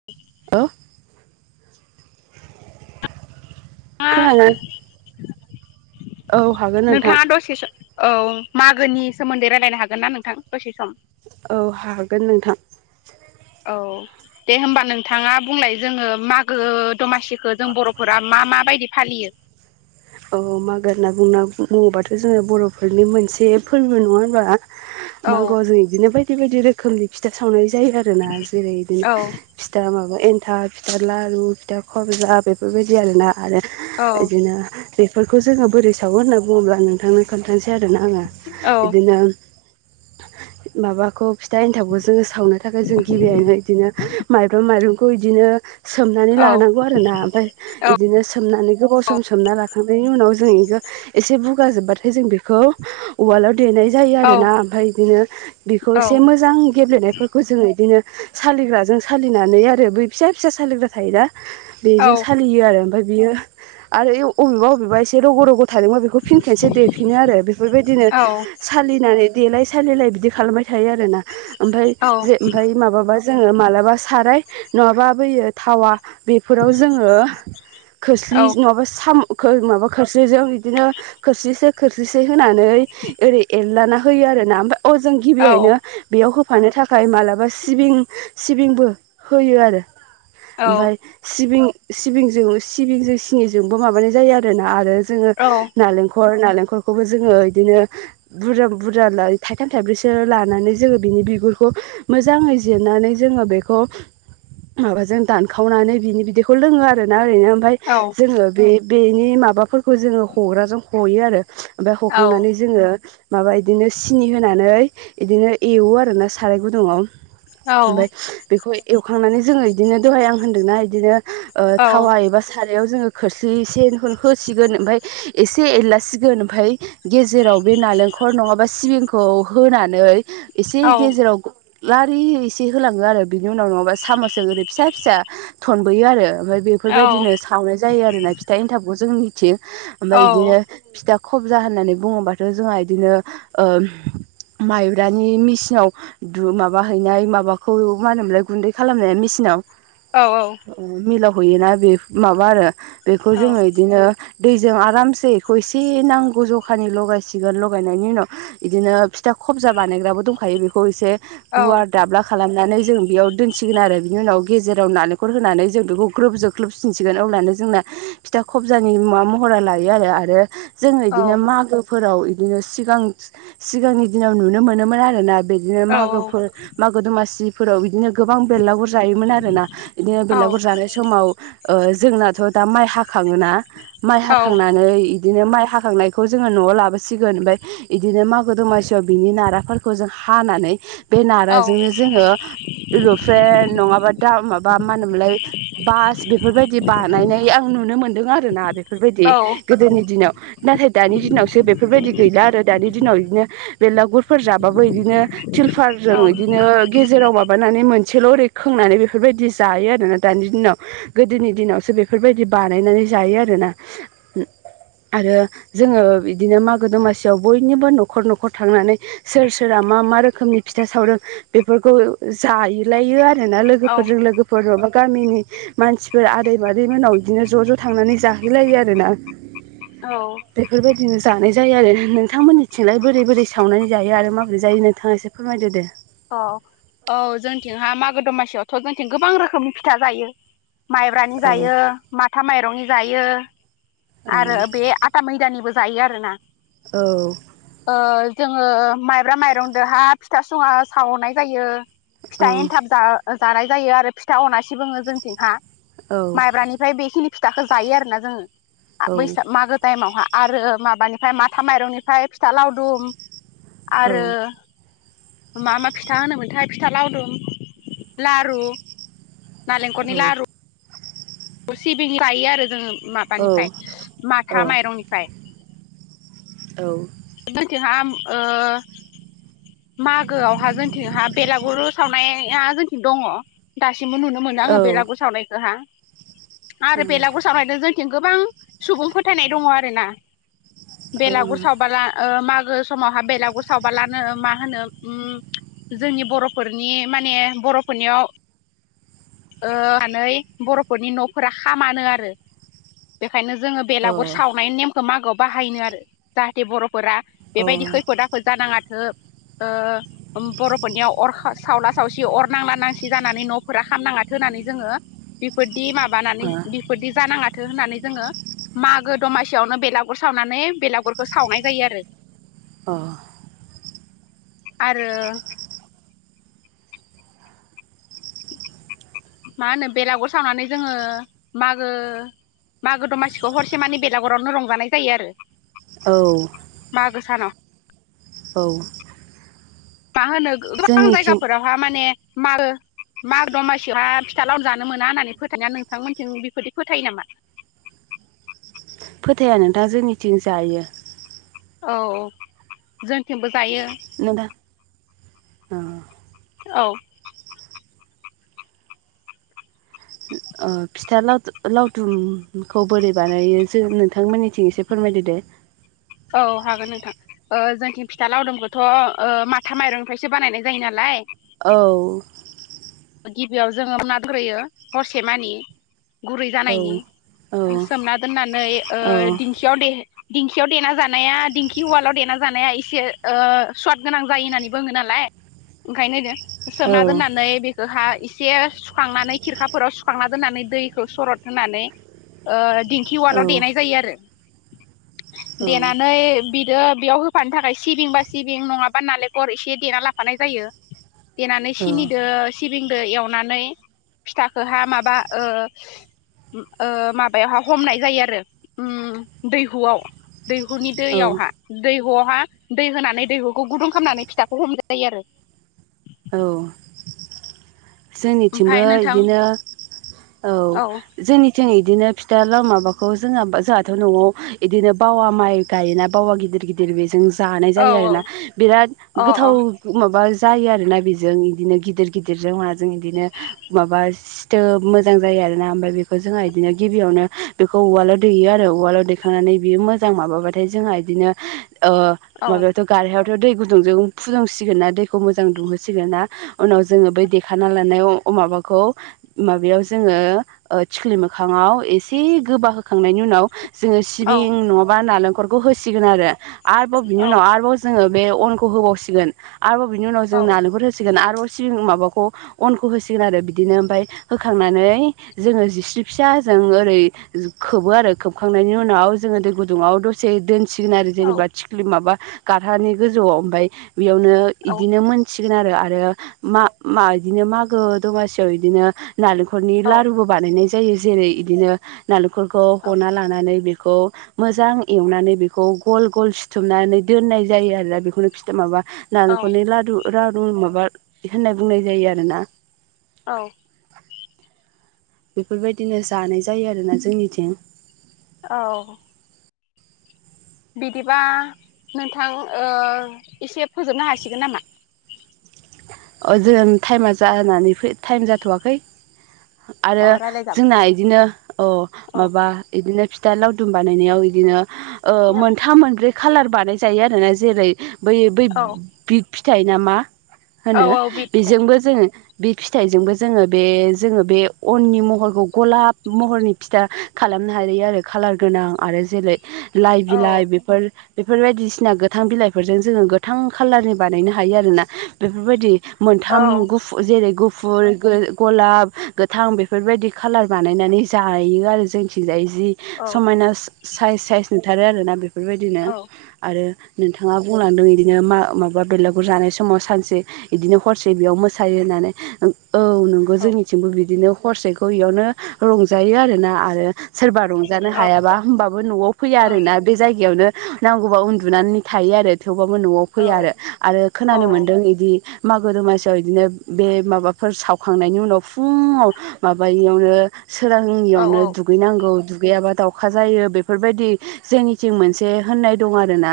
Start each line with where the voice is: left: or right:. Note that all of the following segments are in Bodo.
right: [unintelligible] खोनादों
left: [unintelligible]
right: औ हागोन नोंथां
left: नोंथाङा दसेसो औ मागोनि सोमोन्दै रायलायनो हागोन ना नोंथां दसे सम।
right: औ हागोन नोंथां।
left: औ दे होमबा नोंथाङा बुंलाय जोङो मागो दमासि खो जों बर'फोरा मा माबायदि फालियो?
right: औ मागो होनना बुंना बुङोबाथ' जोङो बर'फोरनि मोनसे फोरबो नङा होनबा।
left: औ
right: मागोआव जों बिदिनो बायदि बायदि रोखोमनि फिथा सावनाय जायो आरोना जेरै बि
left: औ
right: फिथा माबा एन्थाब फिथा लारु फिथा खबजा बेफोरबायदि आरो ना। आरो
left: औ
right: बिदिनो बेफोरखौ जोङो बोरै सावो होनना बुङोब्ला नोंथांनो खोन्थानोसै आरोना आङो
left: औ
right: बिदिनो माबाखौ फिथा एन्थाबखौ जोङो सावनो थाखाय जों गिबियावनो इदिनो माइब्रं माइरंखौ इदिनो सोमनानै
left: औ
right: लानांगौ आरो ना ओमफ्राय इदिनो सोमनानै गोबाव सम सोमना ला खांनायनि उनाव जों इखौ एसे बुगा जोब्बाथाय जों बेखौ उवालाव देनाय जायो
left: औ
right: आरोना ओमफाय इदिनो बेखौ
left: औ
right: एसे मोजां गेब्लेनाय खौ जोङो इदिनो सालिग्राजों सालिनानै आरो बै फिसा फिसा सालिग्रा थायोना।
left: औ
right: बेजों सालियो आरो ओमफाय बियो आरो अबेबा अबेबा एसे रग' रग' थादोंबा बेखौ फिन खेनसे देफिनो आरो बेफोरबायदिनो सालिनानै। देलाय सालिलाय बिदि खालामबाय थायो आरो ना ओमफाय
left: औ
right: जे ओमफाय माबाबा जोङो मालाबा साराय नङाबा बोयो थावा बेफोराव जोङो खोस्लि नङाबा साम खो माबा खोस्लिजों बिदिनो खोस्लिसे खोस्लिसे होनानै ओरै एरलाना होयो आरोना ओमफाय अ जों गिबियैनो बेयाव होफानो थाखाय मालाबा सिबिं सिबिंबो होयो आरो।
left: औ
right: ओमफाय सिबिं सिबिंजों सिबिंजों सिनिजोंबो माबानाय जायो आरो ना आरो। जोङो
left: औ
right: नालेंखल नालेंखलखौबो जोङो बिदिनो बुरजा बुरजा थाइथाम थाइब्रैसो लानानै जोङो बिनि बिगुरखौ मोजाङै जिरनानै जोङो बेखौ माबाजों दानखावनानै बिनि बिदैखौ लोङो आरोना ओरैनो ओमफाय
left: औ
right: जोङो बे बेनि माबाफोरखौ जोंङो हग्राजों हयो आरो ओमफाय हखांनानै जोंङो माबा इदिनो सिनि होनानै इदिनो एवो आरोना साराय गुदुंङाव। ओमफाय बेखौ एवखांनानै जोंङो इदिनो दहाय आं होनदोंना इदिनो ओ थावा एबा सारायाव जोंङो खोस्लिसे होसिगोन ओमफाय एसे एरलासिगोन ओमफाय गेजेराव बे नालेंखर नङाबा सिबिंखौ होनानै एसे गेजेराव लारि एसे होलाङो आरो बिनि उनाव नङाबा सामसजों ओरै फिसा फिसा थनबोयो आरो ओमफ्राय बेफोरबायदिनो सावनाय जायो आरोना फिथा एन्थाबखौ जोंनिथिं ओमफाय
left: औ
right: इदिनो फिथा खबजा होननानै बुंङोबाथ' जोंहा इदिनो ओ माइब्रानि मेसिनाव दु माबा हैनाय माबाखौ मा होनोमोनलाय गुन्दै खालामनाया मेसिनाव
left: औ औ
right: ओ मिलाव हैयोना बेफ माबा आरो बेखौ जोंङो इदिनो दैजों आरामसे इखौ एसे नांगौ जखानि लगायसिगोन लगायनायनि उनाव इदिनो फिथा खबजा बानायग्राबो दंखायो बेखौ एसे गुवार दाब्ला खालामनानै जों बेयाव दोनसिगोन आरो बिनि उनाव गेजेराव नालेंखर होनानै जों बेखौ ग्रोब जोब ख्लोबफिनसिगोन अब्लानो जोंना फिथा खबजानि महरा लायो आरो आरो जोंङो
left: औ
right: इदिनो मागो फोराव इदिनो सिगां सिगांनि दिनाव नुनो मोनोमोन आरो ना बिदिनो मागोफोर मागो दमासिफोराव बिदिनो गोबां बेरलागुर जायोमोन आरो ना बिदिनो बेरलागुर जानाय समाव ओ जोंनाथ' दा माइ हाखांङोना माइ हाखांनानै इदिनो माइ हाखांनायखौ जोंङो न'आव लाबोसिगोन ओमफाय इदिनो मागो दमासियाव बिनि नाराफोर खौ जों हानानै बे नाराजोंनो जोंङो र'फ्र्रे नंङाबा दा माबा मा होनोमोनलाय बास बेफोरबायदि बानायनाय आं नुनो मोनदों आरो ना बेफोरबायदि
left: औ
right: गोदोनि दिनाव नाथाय दानि दिनावसो बेफोरबायदि गैला आरो दानि दिनाव इदिनो बेलागुरफोर जाबाबो इदिनो
left: औ
right: थिलफारजों इदिनो गेजेराव माबा माबानानै मोनसेल' ओरै खोंनानै बेफोरबायदि जायो आरोना दानि दिनाव गोदोनि दिनावसो बे फोरबायदि बानायनानै जायो आरोना ओ आरो जोंङो बिदिनो मागो दमासियाव बयनिबो न'खर न'खर थांनानै सोर सोरा मा मा रोखोमनि फिथा सावदों बेफोरखौ जाय लायो आरो आरोना
left: औ
right: लोगोफोरजों लोगोफोरबा गामिनि मानसिफोर आदै माद दै मोनाव इदिनो ज' ज' थांनानै जाहैलायो आरो ना
left: औ
right: बेफोरबायदिनो जानाय जायो आरो नोंथांमोननि थिंलाय बोरै बोरै सावनानै जायो आरो माबोरै जायो नोंथांङा एसे फोरमायदो दे
left: अ औ जोंथिंहा मागो दमासियावथ' जोंथिं गोबां रोखोमनि फिथा जायो। माइब्रानि
right: औ
left: जायो माथा माइरंनि जायो
right: औ
left: आरो बे आथ था मैदानिबो जायो आरो ना
right: औ
left: ओ जोंङो माइब्रा माइरंदोहा फिथा सुंङा सावनाय जायो।
right: औ
left: फिथा एन्थाब जा जानाय जायो आरो फिथा अनासि बुंङो जोंथिंहा
right: औ
left: माइब्रानिफ्राय बेखिनि फिथाखो जायो आरोना जोंङो आ
right: औ
left: बैसाग मागो टाइमावहा आरो माबानिफ्राय माथा माइरंनिफ्राय फिथा लावदुम
right: औ
left: आरो मा मा फिथा होनोमोनथाय फिथा लावदुम, लारु नालेंखरनि‌ लारु अ सिबिंनि जायो आरो जोंङो
right: औ
left: माबानिफ्राय माथा माइरंनिफ्राय
right: औ
left: जोंनिथिंहा ओ मागोआवहा जोंथिंहा बेलागुरु सावनाया जोंथिं दङ दासिमबो नुनो मोनो आङो बेलागुर सावनायखोहा आरो बेलागुर सावनायदों जोंथिं गोबां सुबुं फोथायनाय दङ आरो ना बेलागुर सावबाला ओ मागो समावहा बेलागुर सावबालानो मा मा होनो उम जोंनि बर'फोरनि माने बर'फोरनियाव ओ मानै बर'फोरनि न'फोरा खामानो आरो बेखायनो जोङो बेलागुर
right: अ
left: सावनायनि नेमखौ मागोआव बाहायनो आरो जाहाथे बर'फोरा
right: अ
left: बेबायदि खैफोद आफ फोद जानाङाथो ओ ओ बर'फोरनियाव अर खा सावला सावसि अर नांला नांसि जानानै न'फोरा खामनाङा थोनानै जोङो बेफोरदि माबानानै
right: अ
left: बिफोरदि जानाङाथो होननानै जोङो मागो दमासियावनो बेलागुर सावनानै बेलागुरखौ सावनाय जायो आरो
right: अ
left: आरो मा होनो बेलागुर सावनानै जोङो मागो मागो दमासिखौ हरसे मानि बेलागरावनो रंजानाय जायो आरो।
right: औ
left: मागो सानाव
right: औ
left: मा होनो गोबां
right: जोंनिथिं
left: जायगाफोरावहा माने मागो माग दमासियावहा फिथा लाव जानो मोना होननानै फोथायो ना नोंथांमोनथिं बेफोरदि फोथायो नामा?
right: फोथाया नोंथां जोंनिथिं जायो।
left: औ औ जोंथिंबो जायो।
right: [unintelligible] दा अ
left: औ
right: ओ फिथा लाव-लावदुमखौ बोरै बानायो जों नोंथांमोननिथिं एसे फोरमायदो दे
left: औ हागोन नोंथां। ओ जोंथिं फिथा लावदुमखौथ' ओ माथा माइरंनिफ्रायसो बानायनाय जायो नालाय।
right: औ
left: गिबियाव जोङो [unintelligible] हरसे मानि गुरै
right: औ औ
left: जानायनि सोमना दोननानै ओ
right: औ
left: दिंखियाव दे दिंखियाव देना जानाया दिंखि उवालाव देना जानाया इसे ओ स्वाद गोनां जायो होननानै बोङो नालाय ओंखायनो
right: औ
left: सोमना दोननानै बे गोहा इसे सुखांनानै खिरखाफोराव सुखांना दोननानै दैखौ सरद होनानै ओ दिंखि वालाव
right: औ
left: देनाय जायो आरो देनानै बिदो बेयाव होफानो थाखाय सिबिं बा सिबिं नङाबा नालेखर एसे देना लाफानाय जायो। देनानै
right: औ
left: सिनिदो सिबिंदो एवनानै फिथाखोहा माबा ओ ओ माबायावहा हमनाय जायो आरो उम दैहुआव। दैहुनि दैयावहा दैहुआवहा दै होनानै दैहुखौ गुदुं खामनानै फिथाखौ हमजायो आरो।
right: औ
left: ओमफाय
right: जोंनिथिंबो
left: नोंथां
right: इदिनो औ। जोंनिथिं इदिनो फिथा लाव माबाखौ जोंहा जाहाथ' न'आव इदिनो बावा माइ गायोना बावा गिदिर गिदिर बेजों जानाय
left: औ
right: जायो आरोना बिराद
left: औ
right: गोथाव
left: अ
right: माबा जायो आरो ना बेजों इदिनो गिदिर गिदिरजों माजों इदिनो माबा सिथोब मोजां जायो आरोना ओमफ्राय बेखौ जोंहा बिदिनो गिबियावनो बेखौ उवालाव दैेयो आरो उवालाव दे खांनानै बेयो मोजां माबाबाथाय जोंहा इदिनो ओ
left: अ
right: माबायावथ' गारहायावथ' दै गुदुंजों फुदुंसिगोन ना दैखौ मोजां दुंहोसिगोन ना उनाव जोङो बै [unintelligible] खाना लानाय माबाखौ माबायाव जोङो ओ थिख्लि मोखाङाव एसे गोबा होखांनायनि उनाव जोङो
left: औ
right: सिबिं नङाबा नालेंखरखौ होसिगोन आरो आरोबाव बिनि
left: औ
right: उनाव आरोबाव जोङो बे अनखौ होबावसिगोन आरोबाव बिनि उनाव
left: औ
right: जों नालेंखर होसिगोन आरोबाव सिबिं माबाखौ [unintelligible] अनखौ होसिगोन आरो बिदिनो ओमफाय होखांनानै जोङो जिस्रि फिसा जों ओरै खोबो आरो खोबखांनायनि उनाव जोङो दै गुदुङाव दसे दोन सिगोन आरो
left: औ
right: जेनेबा थिख्लि माबा गारहानि गोजौआव ओमफाय बेयावनो
left: औ
right: इदिनो मोन सिगोन आरो आरो मा मा इदिनो मागो दमासियाव इदिनो नालेंखरनि
left: औ
right: लारुबो बानायनाय जायो जेरै इदिनो नालेंखरखौ हना ला नानै बेखौ मोजां एवनानै बेखौ गल गल सिथुमनानै दोननाय जायो आरो बिखौनो [unintelligible] माबा नालेंखरनि
left: औ
right: लादु लारु माबा होननाय बुंनाय जायो आरो ना।
left: औ
right: बेफोरबायदिनो जानाय जायो आरोना जोंनिथिं।
left: औ बिदिबा नोंथां ओ एसे फोजोबनो हासिगोन नामा?
right: ओ‌ जों टाइमा जानानैै टाइम जाथ'वाखै आरो
left: अ रायलायजाब
right: जोंना इदिनो ओ
left: औ
right: माबा इदिनो फि फिथा लावदुम बानायनायाव बिदिनो ओ
left: औ
right: मोनथाम मोनब्रै खाालार बानाय जायो आरो ना जेरै बै बै
left: औ
right: बिग फिथाइ नामा
left: औ
right: होनो
left: औ बि फिथाइ
right: बेजोंबो जोङो बिग फिथाइजोंबो जोङो बे जोङो बे अननि महरखौ गलाब महरनि फिथा खालामनो हायो आरो खालार गोनां आरो जेरै लाइ
left: औ
right: बिलाइ बेफोर बेफोर बायदिसिना गोथां बिलाइफोरजों जोङो गोथां खालारनि बानायनो हायो आरोना बेफोरबायदि
left: औ
right: मोनथाम गु जेरै गुफुर ओ गलाब गोथां बेफोरबायदि खालार बानायनानै जायो आरो जोंनि थिजाय जि
left: औ
right: समायना साइस साइस नुथारो आरो ना बेफोरबादिनो
left: औ
right: आरो नोंथांआ बुंलांदों इदिनो मा माबा बेुलागुर जानाय समाव सानसे इदि हरसे बेखव मोसायो होननानै औ नंगौ
left: औ
right: जोंनि बिदिनो हरसेखौ इयावनो रंजायो आरो ना आरो सोरबा रंजानो हायाबा होमबाबो न'आव फैया
left: ओं
right: आरोना बे जायगायावनो नांगौबा उन्दुनानै थायो आरो थेवबाबो न'आव
left: औ
right: फैआ आरो आरो
left: औ
right: खोनानो मोन्दों दि मागो दमासियाव इदिनो बे माबाफोर सावखांनायनि उनाव फुङाव माबयैआवनो सोरांयैआवनो
left: औ
right: दु दुगैनांगौ दुगैयाबा दाउखा जायो बेफोरबादि हो जोंनिथिं मोनसे होननाय दं आरोना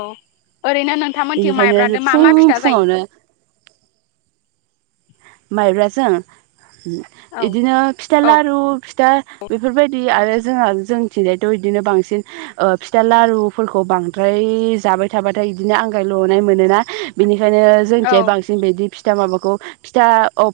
left: औ ओरैनो नोंथांमोनथिं माइब्रादों मा मा फिथा जायो
right: बे [unintelligible] माइब्राजों
left: औ
right: इदिनो फिथा लारु दा बेफोरबादि आरो जोंहा जोंथिंजायथ' बिदिनो बांसिन ओ फिथा लारुफोरखौ बांद्राय जाबाय थाबाथाय बिदिनो आंगाय ल'नाय मोनोना बेनिखायनो
left: औ
right: जोंनिथिंजाय बांसिन बिदि फिथा माबाखौ फिथा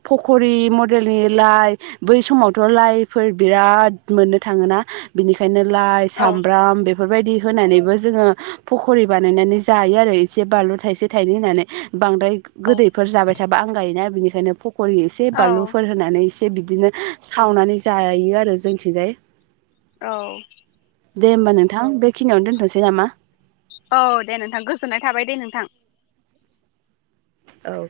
right: फख'रि मडेलनि लाइ बै समावथ' लाइफोर बिराद मोननो थाङोना बिनिखायनो लाइ
left: औ
right: सामब्राम बे बेफोरबादि होनानैबो जोङो फख'रि बानायनानै जायो आरो एसे बानलु थाइसे थाइनै होनानै बांद्राय गोदैफोर जाबाय थाबा आंगायोना बिनिखायनो फ'ख'रि एसे
left: औ
right: बानलुफोर होनानै इसे एसे बिदिनो सावनानै जायो आरो जोंनिथिंजाय
left: औ
right: दे होमबा नोंथां बेखिनिआवनो दोनथ'नोसै नामा
left: औ दे नोंथां गोजोननाय थाबाय दे नोंथां
right: औ